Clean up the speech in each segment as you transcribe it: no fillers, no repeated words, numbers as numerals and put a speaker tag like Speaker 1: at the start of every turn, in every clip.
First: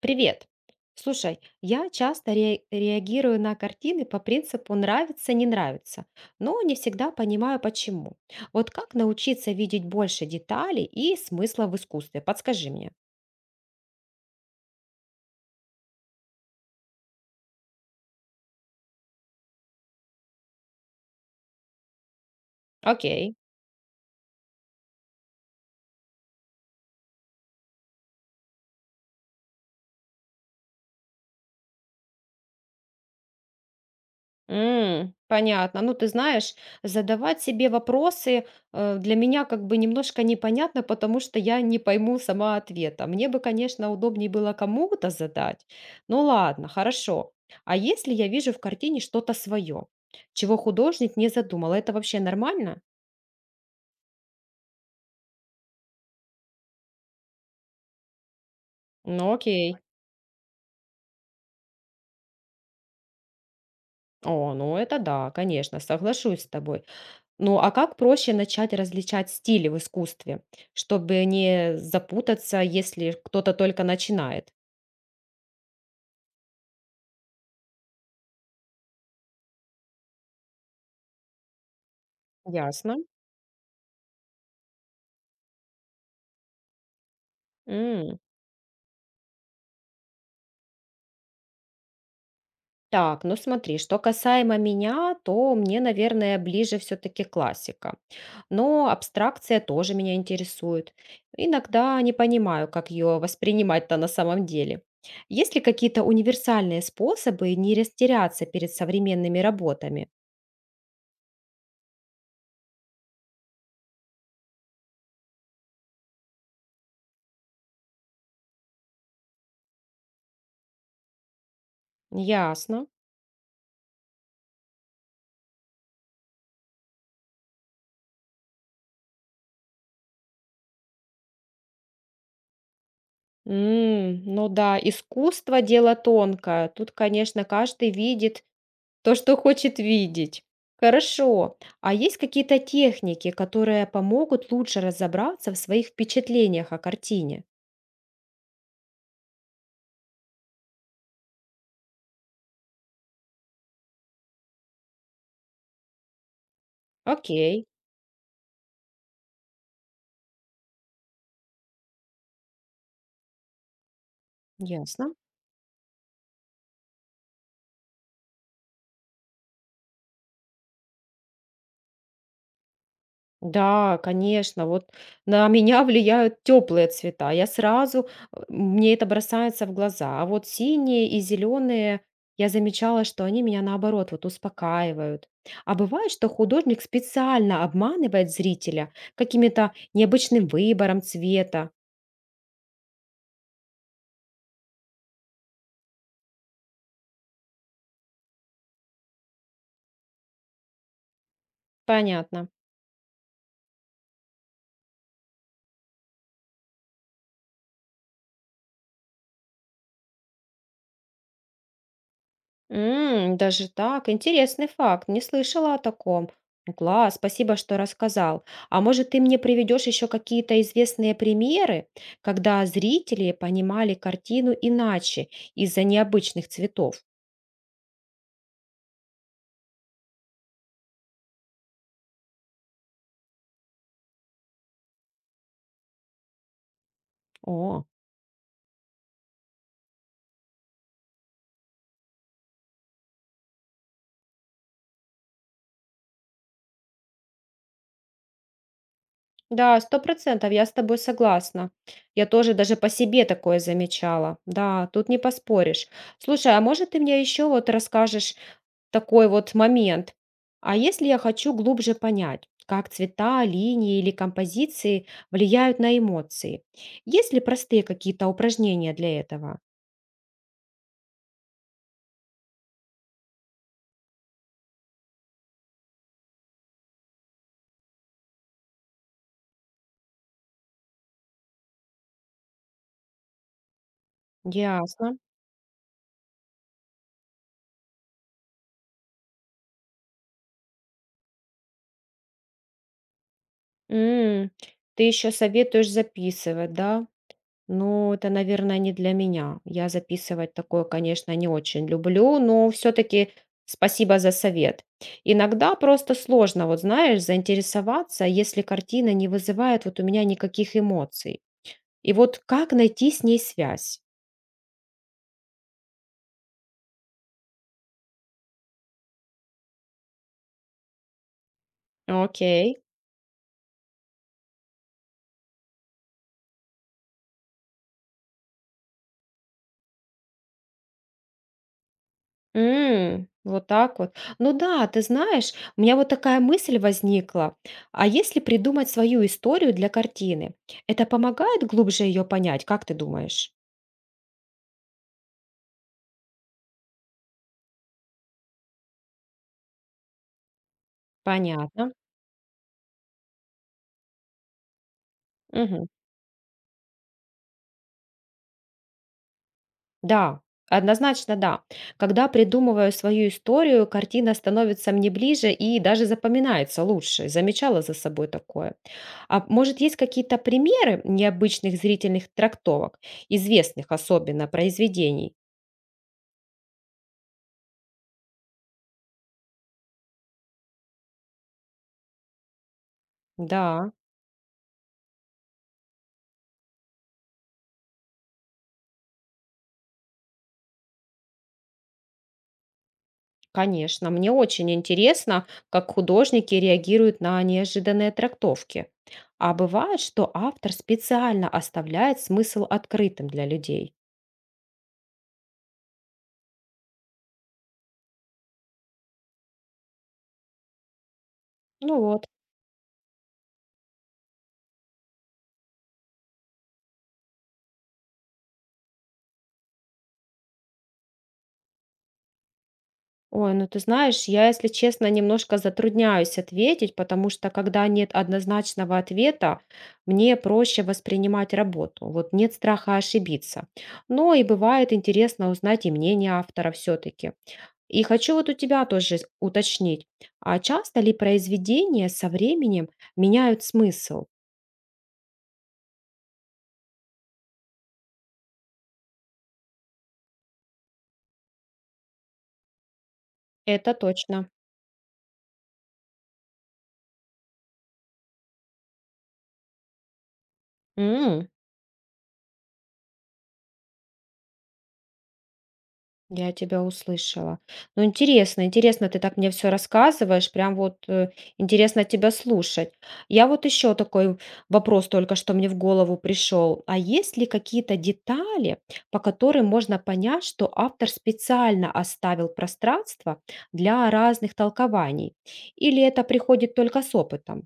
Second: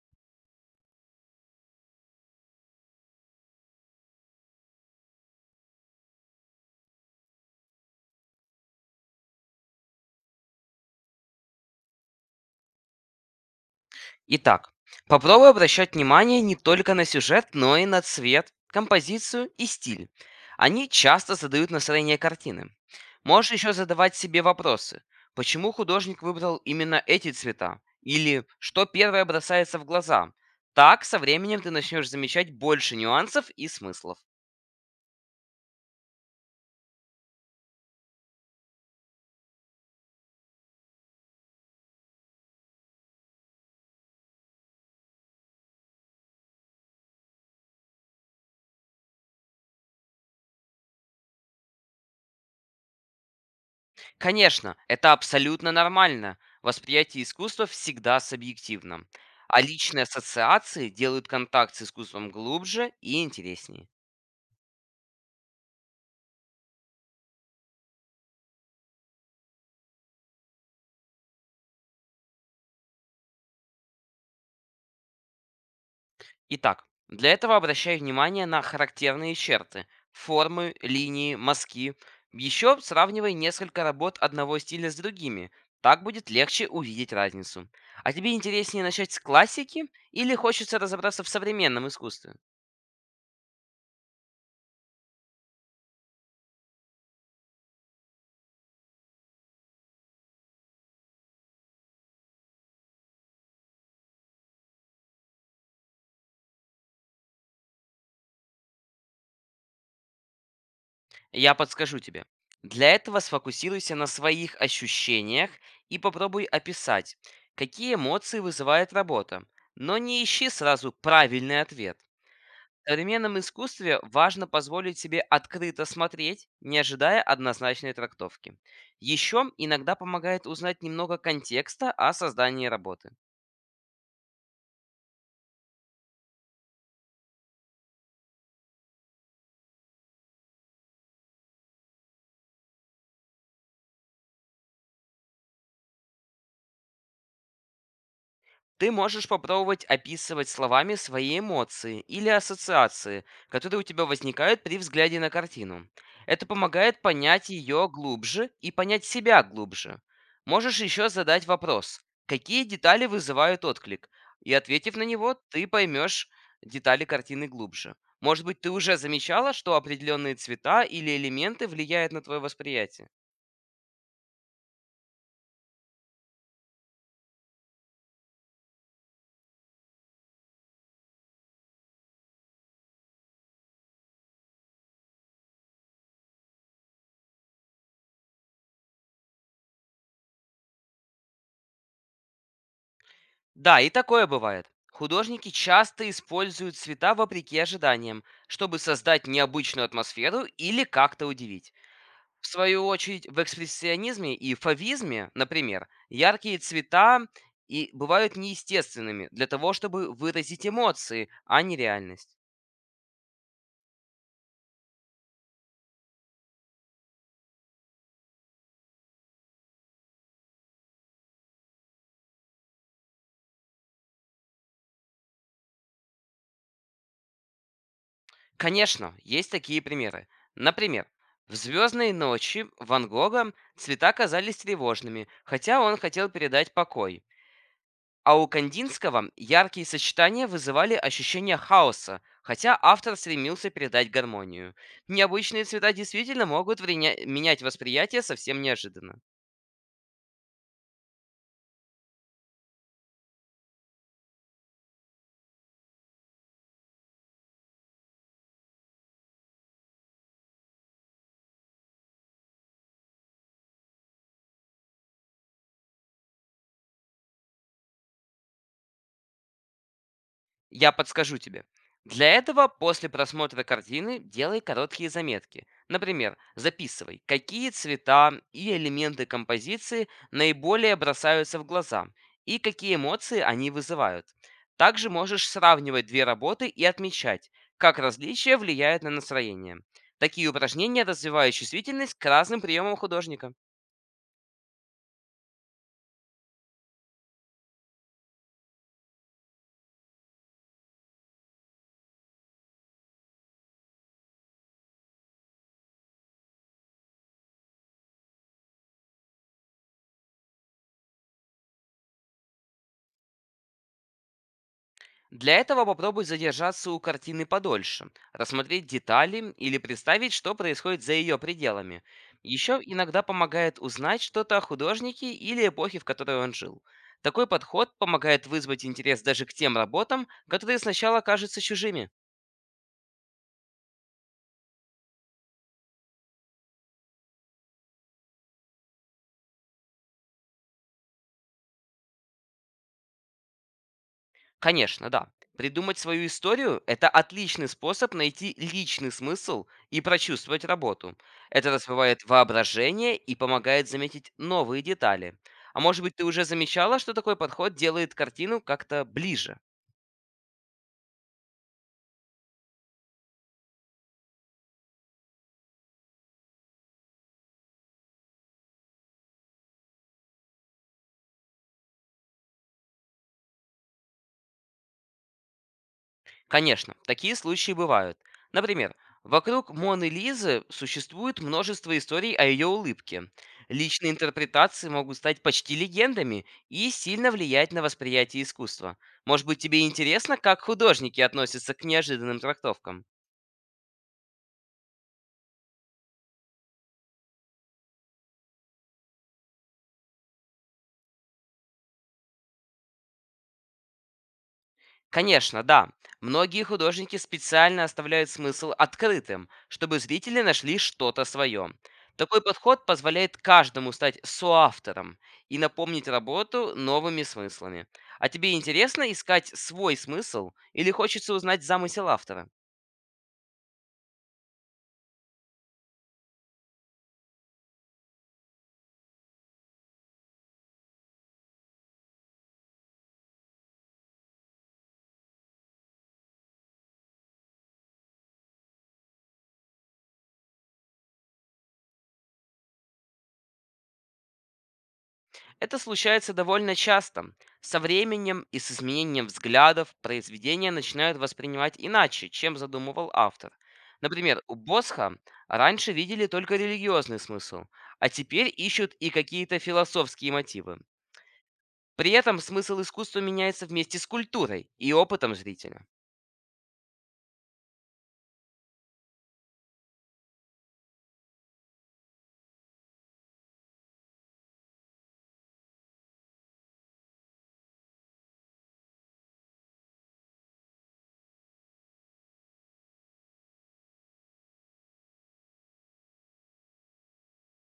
Speaker 1: Привет. Слушай, я часто реагирую на картины по принципу нравится, не нравится, но не всегда понимаю почему. Вот как научиться видеть больше деталей и смысла в искусстве? Подскажи мне.
Speaker 2: Итак, попробуй обращать внимание не только на сюжет, но и на цвет, композицию и стиль. Они часто задают настроение картины.
Speaker 1: Окей.
Speaker 2: Можешь еще задавать себе вопросы. Почему художник выбрал именно эти цвета? Или что первое бросается в глаза? Так, со временем ты начнешь замечать больше нюансов и смыслов.
Speaker 1: М, понятно. Ну, ты знаешь, задавать себе вопросы для меня как бы немножко непонятно, потому что я не пойму сама ответа. Мне бы, конечно, удобнее было кому-то задать. Ну ладно, хорошо. А если я вижу в картине что-то свое, чего художник не задумал, это вообще нормально?
Speaker 2: Конечно, это абсолютно нормально. Восприятие искусства всегда субъективно,
Speaker 1: Ну
Speaker 2: а
Speaker 1: окей.
Speaker 2: личные ассоциации делают контакт с искусством глубже и интереснее.
Speaker 1: О, ну это да, конечно, соглашусь с тобой. Ну а как проще начать различать стили в искусстве, чтобы не запутаться, если кто-то только начинает?
Speaker 2: Итак, для этого обращаю внимание на характерные черты, формы, линии, мазки. Еще
Speaker 1: Ясно.
Speaker 2: сравнивай несколько работ одного стиля с другими. Так будет легче увидеть разницу. А
Speaker 1: М.
Speaker 2: тебе интереснее начать с классики или хочется разобраться в современном искусстве?
Speaker 1: Так, ну смотри, что касаемо меня, то мне, наверное, ближе все-таки классика. Но абстракция тоже меня интересует. Иногда не понимаю, как ее воспринимать-то на самом деле. Есть ли какие-то универсальные способы не растеряться перед современными работами?
Speaker 2: Я подскажу тебе. Для этого сфокусируйся на своих ощущениях и попробуй описать, какие эмоции вызывает работа. Но не ищи сразу правильный ответ.
Speaker 1: Ясно.
Speaker 2: В современном искусстве важно позволить себе открыто смотреть, не ожидая однозначной трактовки. Еще иногда помогает узнать немного контекста о создании работы.
Speaker 1: М, ну да, искусство — дело тонкое. Тут, конечно, каждый видит то, что хочет видеть. Хорошо. А есть какие-то техники, которые помогут лучше разобраться в своих впечатлениях о картине?
Speaker 2: Ты можешь попробовать описывать словами свои эмоции или ассоциации, которые у тебя возникают при взгляде на картину. Это помогает понять
Speaker 1: Окей,
Speaker 2: ее глубже и понять себя глубже. Можешь еще задать вопрос, какие детали вызывают отклик, и, ответив на
Speaker 1: ясно.
Speaker 2: него, ты поймешь детали картины глубже. Может быть, ты уже замечала, что определенные цвета или элементы влияют на твое восприятие?
Speaker 1: Да, конечно. Вот на меня влияют теплые цвета. Я сразу, мне это бросается в глаза. А вот синие и зеленые, я замечала, что они меня наоборот вот успокаивают. А бывает, что художник специально обманывает зрителя каким-то необычным выбором цвета.
Speaker 2: Да, и такое бывает. Художники часто используют цвета вопреки ожиданиям, чтобы создать необычную атмосферу или как-то удивить. В
Speaker 1: Понятно.
Speaker 2: свою очередь, в экспрессионизме и фавизме, например, яркие цвета и бывают неестественными для того, чтобы выразить эмоции, а не реальность.
Speaker 1: М, даже так, интересный факт, не слышала о таком. Ну, класс, спасибо, что рассказал. А может, ты мне приведешь еще какие-то известные примеры, когда зрители понимали картину иначе из-за необычных цветов?
Speaker 2: Конечно, есть такие примеры. Например, в «Звездные ночи» Ван Гога цвета казались тревожными, хотя он хотел передать покой.
Speaker 1: О,
Speaker 2: А у Кандинского яркие сочетания вызывали ощущение хаоса, хотя автор стремился передать гармонию. Необычные цвета действительно могут менять восприятие совсем неожиданно.
Speaker 1: да, 100%, я с тобой согласна. Я тоже даже по себе такое замечала. Да, тут не поспоришь. Слушай, а может, ты мне еще вот расскажешь такой вот момент. А если я хочу глубже понять, как цвета, линии или композиции влияют на эмоции? Есть ли простые какие-то упражнения для этого?
Speaker 2: Я подскажу тебе. Для этого после просмотра картины делай короткие заметки. Например, записывай, какие цвета и элементы композиции наиболее бросаются в глаза и какие эмоции они вызывают. Также
Speaker 1: Ясно.
Speaker 2: можешь сравнивать две работы и отмечать, как различия влияют на настроение. Такие упражнения развивают чувствительность к разным приемам художника.
Speaker 1: М, ты еще советуешь записывать, да? Ну, это, наверное, не для меня. Я записывать такое, конечно, не очень люблю, но все-таки спасибо за совет. Иногда просто сложно, вот знаешь, заинтересоваться, если картина не вызывает вот у меня никаких эмоций. И вот как найти с ней связь?
Speaker 2: Для этого попробуй задержаться у картины подольше, рассмотреть детали или представить, что происходит за ее пределами.
Speaker 1: Окей.
Speaker 2: Еще иногда помогает узнать что-то о художнике или эпохе, в которой он жил. Такой подход помогает вызвать интерес даже к тем работам, которые сначала кажутся чужими.
Speaker 1: М, вот так вот. Ну да, ты знаешь, у меня вот такая мысль возникла. А если придумать свою историю для картины, это помогает глубже ее понять, как ты думаешь?
Speaker 2: Конечно, да. Придумать свою историю – это отличный способ найти личный смысл и прочувствовать работу. Это
Speaker 1: Понятно.
Speaker 2: развивает воображение и помогает заметить новые детали. А
Speaker 1: Мгм.
Speaker 2: может быть, ты уже замечала, что такой подход делает картину как-то ближе?
Speaker 1: Да, однозначно да. Когда придумываю свою историю, картина становится мне ближе и даже запоминается лучше. Замечала за собой такое. А может, есть какие-то примеры необычных зрительных трактовок, известных особенно произведений?
Speaker 2: Конечно, такие случаи бывают. Например, вокруг Моны Лизы существует множество историй о ее улыбке.
Speaker 1: Да,
Speaker 2: Личные интерпретации могут стать почти легендами и сильно влиять на восприятие искусства. Может быть, тебе интересно, как художники относятся к неожиданным трактовкам?
Speaker 1: конечно. Мне очень интересно, как художники реагируют на неожиданные трактовки. А бывает, что автор специально оставляет смысл открытым для людей.
Speaker 2: Конечно, да. Многие художники специально оставляют смысл открытым, чтобы зрители нашли что-то свое.
Speaker 1: Ну вот.
Speaker 2: Такой подход позволяет каждому стать соавтором и напомнить работу новыми смыслами. А тебе интересно искать свой смысл или хочется узнать замысел автора?
Speaker 1: Ой, ну ты знаешь, я, если честно, немножко затрудняюсь ответить, потому что когда нет однозначного ответа, мне проще воспринимать работу. Вот нет страха ошибиться. Но и бывает интересно узнать и мнение автора все-таки. И хочу вот у тебя тоже уточнить, а часто ли произведения со временем меняют смысл?
Speaker 2: Это случается довольно часто. Со временем и с изменением взглядов произведения начинают воспринимать иначе, чем задумывал автор.
Speaker 1: Это
Speaker 2: Например,
Speaker 1: точно.
Speaker 2: у Босха раньше видели только религиозный смысл, а теперь ищут и какие-то философские мотивы. При этом смысл искусства меняется вместе с культурой и опытом зрителя.
Speaker 1: Я тебя услышала. Ну, интересно, интересно, ты так мне все рассказываешь, прям вот интересно тебя слушать. Я вот еще такой вопрос только что мне в голову пришел. А есть ли какие-то детали, по которым можно понять, что автор специально оставил пространство для разных толкований? Или это приходит только с опытом?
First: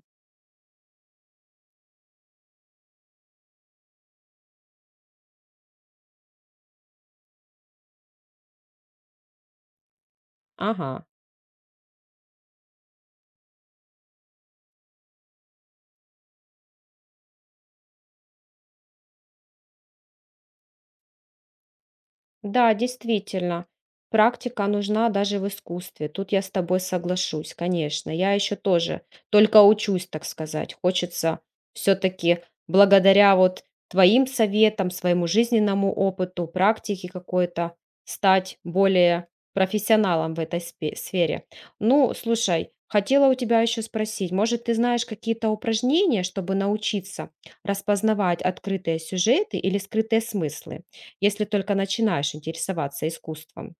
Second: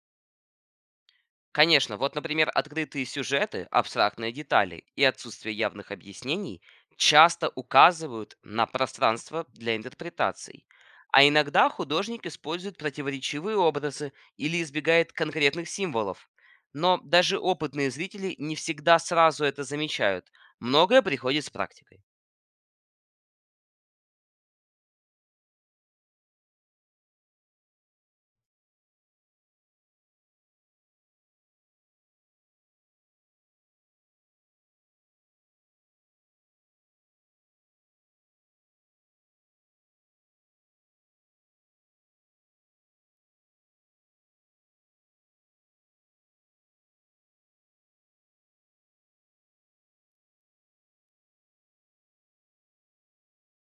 Speaker 2: Конечно, вот, например, открытые сюжеты, абстрактные детали и отсутствие явных объяснений часто указывают на пространство для интерпретаций.
Speaker 1: Ага.
Speaker 2: А иногда художник использует противоречивые образы или избегает конкретных символов. Но даже опытные зрители не всегда сразу это замечают. Многое приходит с практикой.
Speaker 1: Да, действительно, практика нужна даже в искусстве. Тут я с тобой соглашусь, конечно. Я еще тоже только учусь, так сказать. Хочется все-таки благодаря вот твоим советам, своему жизненному опыту, практике какой-то стать более профессионалом в этой сфере. Ну, слушай, хотела у тебя еще спросить, может, ты знаешь какие-то упражнения, чтобы научиться распознавать открытые сюжеты или скрытые смыслы? Если только начинаешь интересоваться искусством.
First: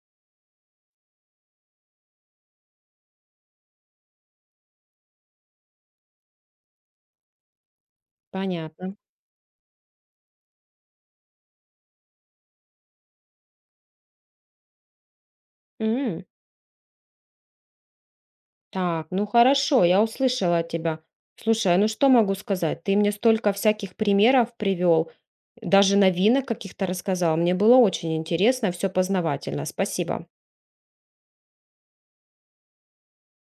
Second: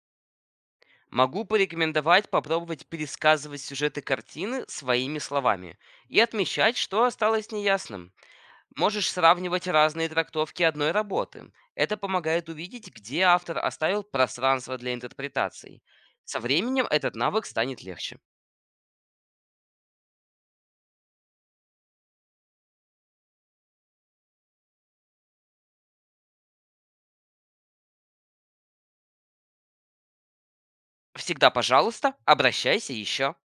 Speaker 2: Могу порекомендовать попробовать пересказывать сюжеты картины своими словами и отмечать, что осталось неясным.
Speaker 1: Понятно.
Speaker 2: Можешь сравнивать разные трактовки одной работы. Это помогает увидеть, где автор оставил пространство для интерпретаций.
Speaker 1: М.
Speaker 2: Со временем этот навык станет легче.
Speaker 1: Так, ну хорошо, я услышала от тебя. Слушай, а ну что могу сказать? Ты мне столько всяких примеров привел, даже новинок каких-то рассказал. Мне было очень интересно, все познавательно. Спасибо.
Speaker 2: Всегда пожалуйста, обращайся еще.